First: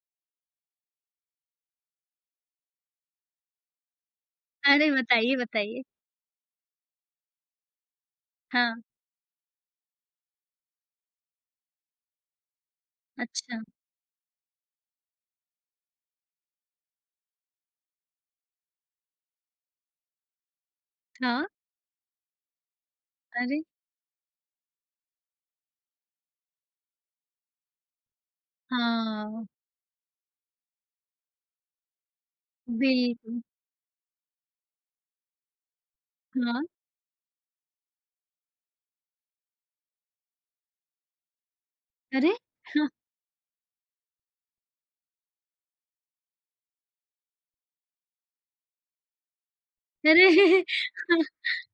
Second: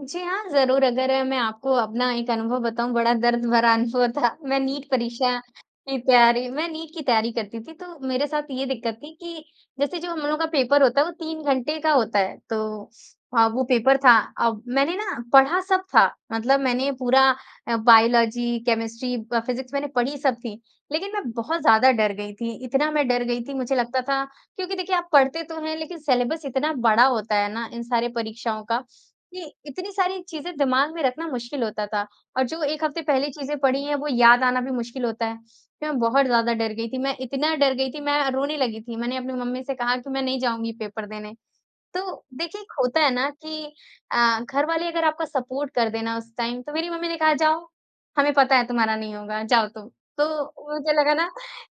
जी हाँ, ज़रूर अगर मैं आपको अपना एक अनुभव बताऊँ, बड़ा दर्द भरा अनुभव था मैं नीट अरे, बताइए, परीक्षा बताइए। की तैयारी मैं नीट की तैयारी करती थी, तो मेरे साथ ये हाँ। दिक्कत थी कि जैसे जो हम लोगों का पेपर होता है, वो 3 घंटे का होता है तो अ, अच्छा। वो पेपर था। अब मैंने ना पढ़ा सब था, मतलब मैंने पूरा अ, बायोलॉज़ी, केमिस्ट्री, ब फिजिक्स मैंने पढ़ी सब थी, लेकिन मैं हाँ। बहुत ज़्यादा डर गई थी। इतना मैं डर गई थी अरे। मुझे लगता था क्योंकि देखिए आप पढ़ते तो हैं, लेकिन सिलेबस इतना बड़ा होता है ना, इन सारे परीक्षाओं का हाँ। कि इतनी सारी चीज़ें दिमाग में रखना मुश्किल होता था और जो 1 हफ्ते पहले बिल्कुल। चीज़ें पढ़ी हैं वो याद आना भी मुश्किल होता है। तो मैं बहुत ज़्यादा हाँ। डर गई थी, मैं इतना डर गई थी मैं रोने लगी थी, मैंने अपनी मम्मी से कहा कि मैं नहीं जाऊँगी पेपर देने। तो अरे, देखिए एक हाँ। होता है ना कि अ, घर वाले अगर आपका सपोर्ट कर देना उस टाइम तो मेरी मम्मी ने कहा, "जाओ, हमें पता है तुम्हारा नहीं होगा, जाओ तुम।" अरे, तो मुझे लगा हाँ, ना।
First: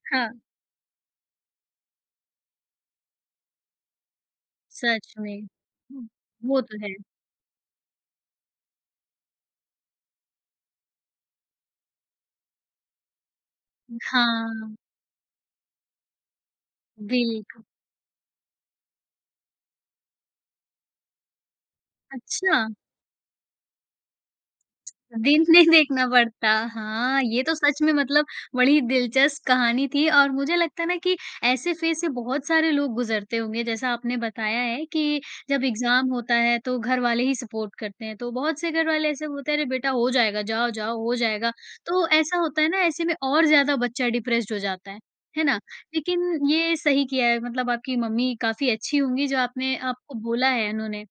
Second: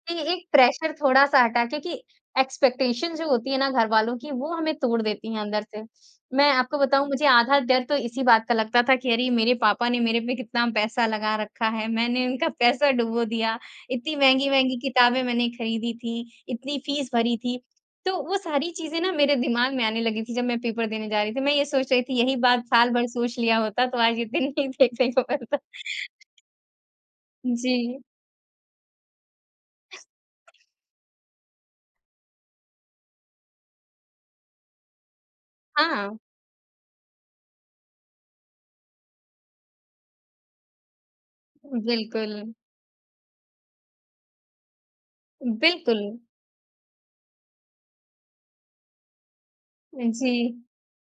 कि हाँ। एक प्रेशर थोड़ा-सा हटा क्योंकि एक्सपेक्टेशन जो होती है ना घरवालों की वो हमें तोड़ सच देती है में। अंदर से। हुँ, मैं वो आपको तो है। बताऊँ मुझे आधा डर तो इसी बात का लगता था कि अरे ये मेरे पापा ने मेरे पे कितना पैसा लगा रखा है, मैंने इनका पैसा डुबो दिया, उ, इत्ती हाँ। महँगी-महँगी किताबें मैंने खरीदी थी, इतनी फीस भरी थी। बिल्कुल। तो वो सारी चीजें ना मेरे दिमाग में आने लगी थी जब मैं पेपर देने जा रही थी। मैं ये सोच रही थी यही बात अच्छा। साल भर सोच लिया होता तो आज ये दिन नहीं देखने को दिन मिलता। नहीं देखना पड़ता हाँ, ये तो सच में जी। मतलब बड़ी ही दिलचस्प कहानी थी और मुझे लगता है ना कि ऐसे फेज़ से बहुत सारे लोग गुजरते होंगे। जैसा आपने बताया है कि जब एग्ज़ाम हाँ। होता है तो घर वाले ही सपोर्ट करते हैं। तो बहुत से घर वाले ऐसे बोलते हैं, अरे बेटा हो जाएगा, जाओ-जाओ, हो जाएगा। उ, तो ऐसा बिल्कुल। होता है ना ऐसे में और ज़्यादा बच्चा डिप्रेस्ड हो जाता है। है ना? बिल्कुल। लेकिन ये सही किया है, मतलब आपकी मम्मी काफ़ी अच्छी होंगी, जो आपने आपको बोला जी। है उन्होंने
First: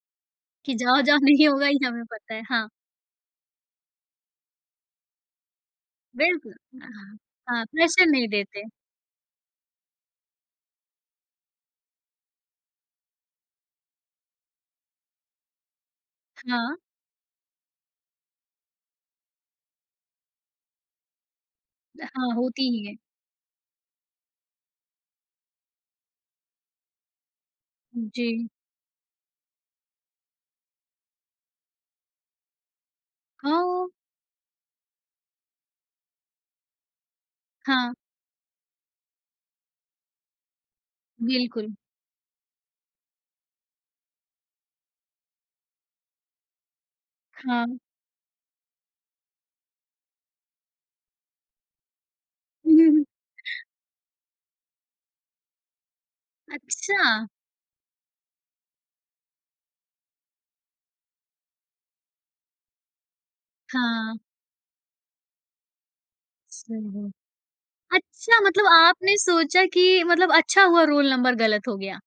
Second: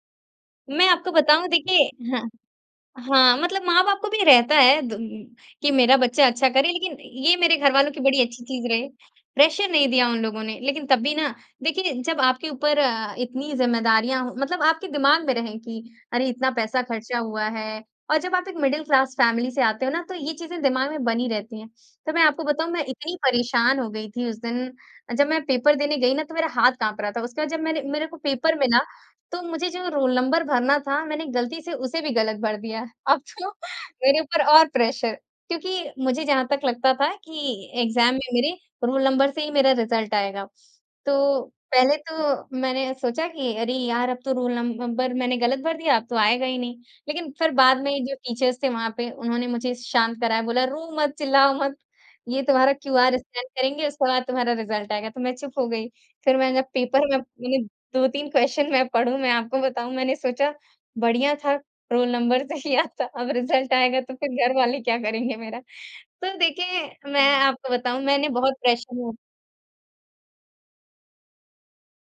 कि, मैं "जाओ आपको जाओ बताऊँ, नहीं होगा देखिए ये हमें हाँ। पता है हाँ। हाँ, मतलब माँ-बाप को भी रहता है द कि मेरा बच्चा अच्छा बिल्कुल, करे, लेकिन हाँ। ये मेरे हाँ, घरवालों की प्रेशर बड़ी नहीं अच्छी चीज़ देते। रहे। प्रेशर नहीं दिया उन लोगों ने, लेकिन तब भी ना देखिए जब आपके ऊपर अ, इतनी ज़िम्मेदारियाँ मतलब आपके दिमाग में रहें कि अरे इतना हाँ। पैसा खर्चा हुआ है और जब आप एक मिडल क्लास फैमिली से आते हो ना तो ये चीज़ें दिमाग में बनी रहती है। अ, तो मैं हाँ, आपको होती बताऊँ मैं ही है। इतनी परेशान हो गई थी उस दिन अ, जब मैं पेपर देने गई ना तो मेरा हाथ काँप रहा था। उसके बाद जब मैंने उ मेरे को जी। पेपर मिला, तो मुझे जो रोल नंबर भरना था, मैंने गलती से उसे भी गलत भर दिया। अब तो हाँ, ओ। मेरे ऊपर और प्रेशर क्योंकि मुझे जहाँ तक लगता था कि हाँ। एग्ज़ाम में मेरे रोल नंबर से ही मेरा रिजल्ट आएगा। तो बिल्कुल। पहले तो मैंने सोचा कि अरे यार अब तो रोल नंबर, मैंने गलत भर दिया, अब तो आएगा ही नहीं। लेकिन फिर हाँ। बाद में ये जो टीचर्स थे वहाँ पे उन्होंने मुझे शांत कराया बोला, "रो मत, चिल्लाओ मत, ये तुम्हारा क्यूआर स्कैन करेंगे उसके बाद तुम्हारा रिजल्ट आएगा" तो मैं चुप हो गई। फिर मैंने जब पेपर में अच्छा। मैंने 2-3 क्वेश्चन मैं पढूँ मैं आपको बताऊँ मैंने सोचा बढ़िया था रोल नंबर से ही आता अब रिजल्ट आएगा तो हाँ। फिर घर वाले क्या करेंगे मेरा तो हुँ, देखिए हुँ। मैं आपको बताऊँ मैंने अच्छा, बहुत मतलब प्रेशर आपने में सोचा कि मतलब अच्छा हुआ रोल नंबर गलत हो गया?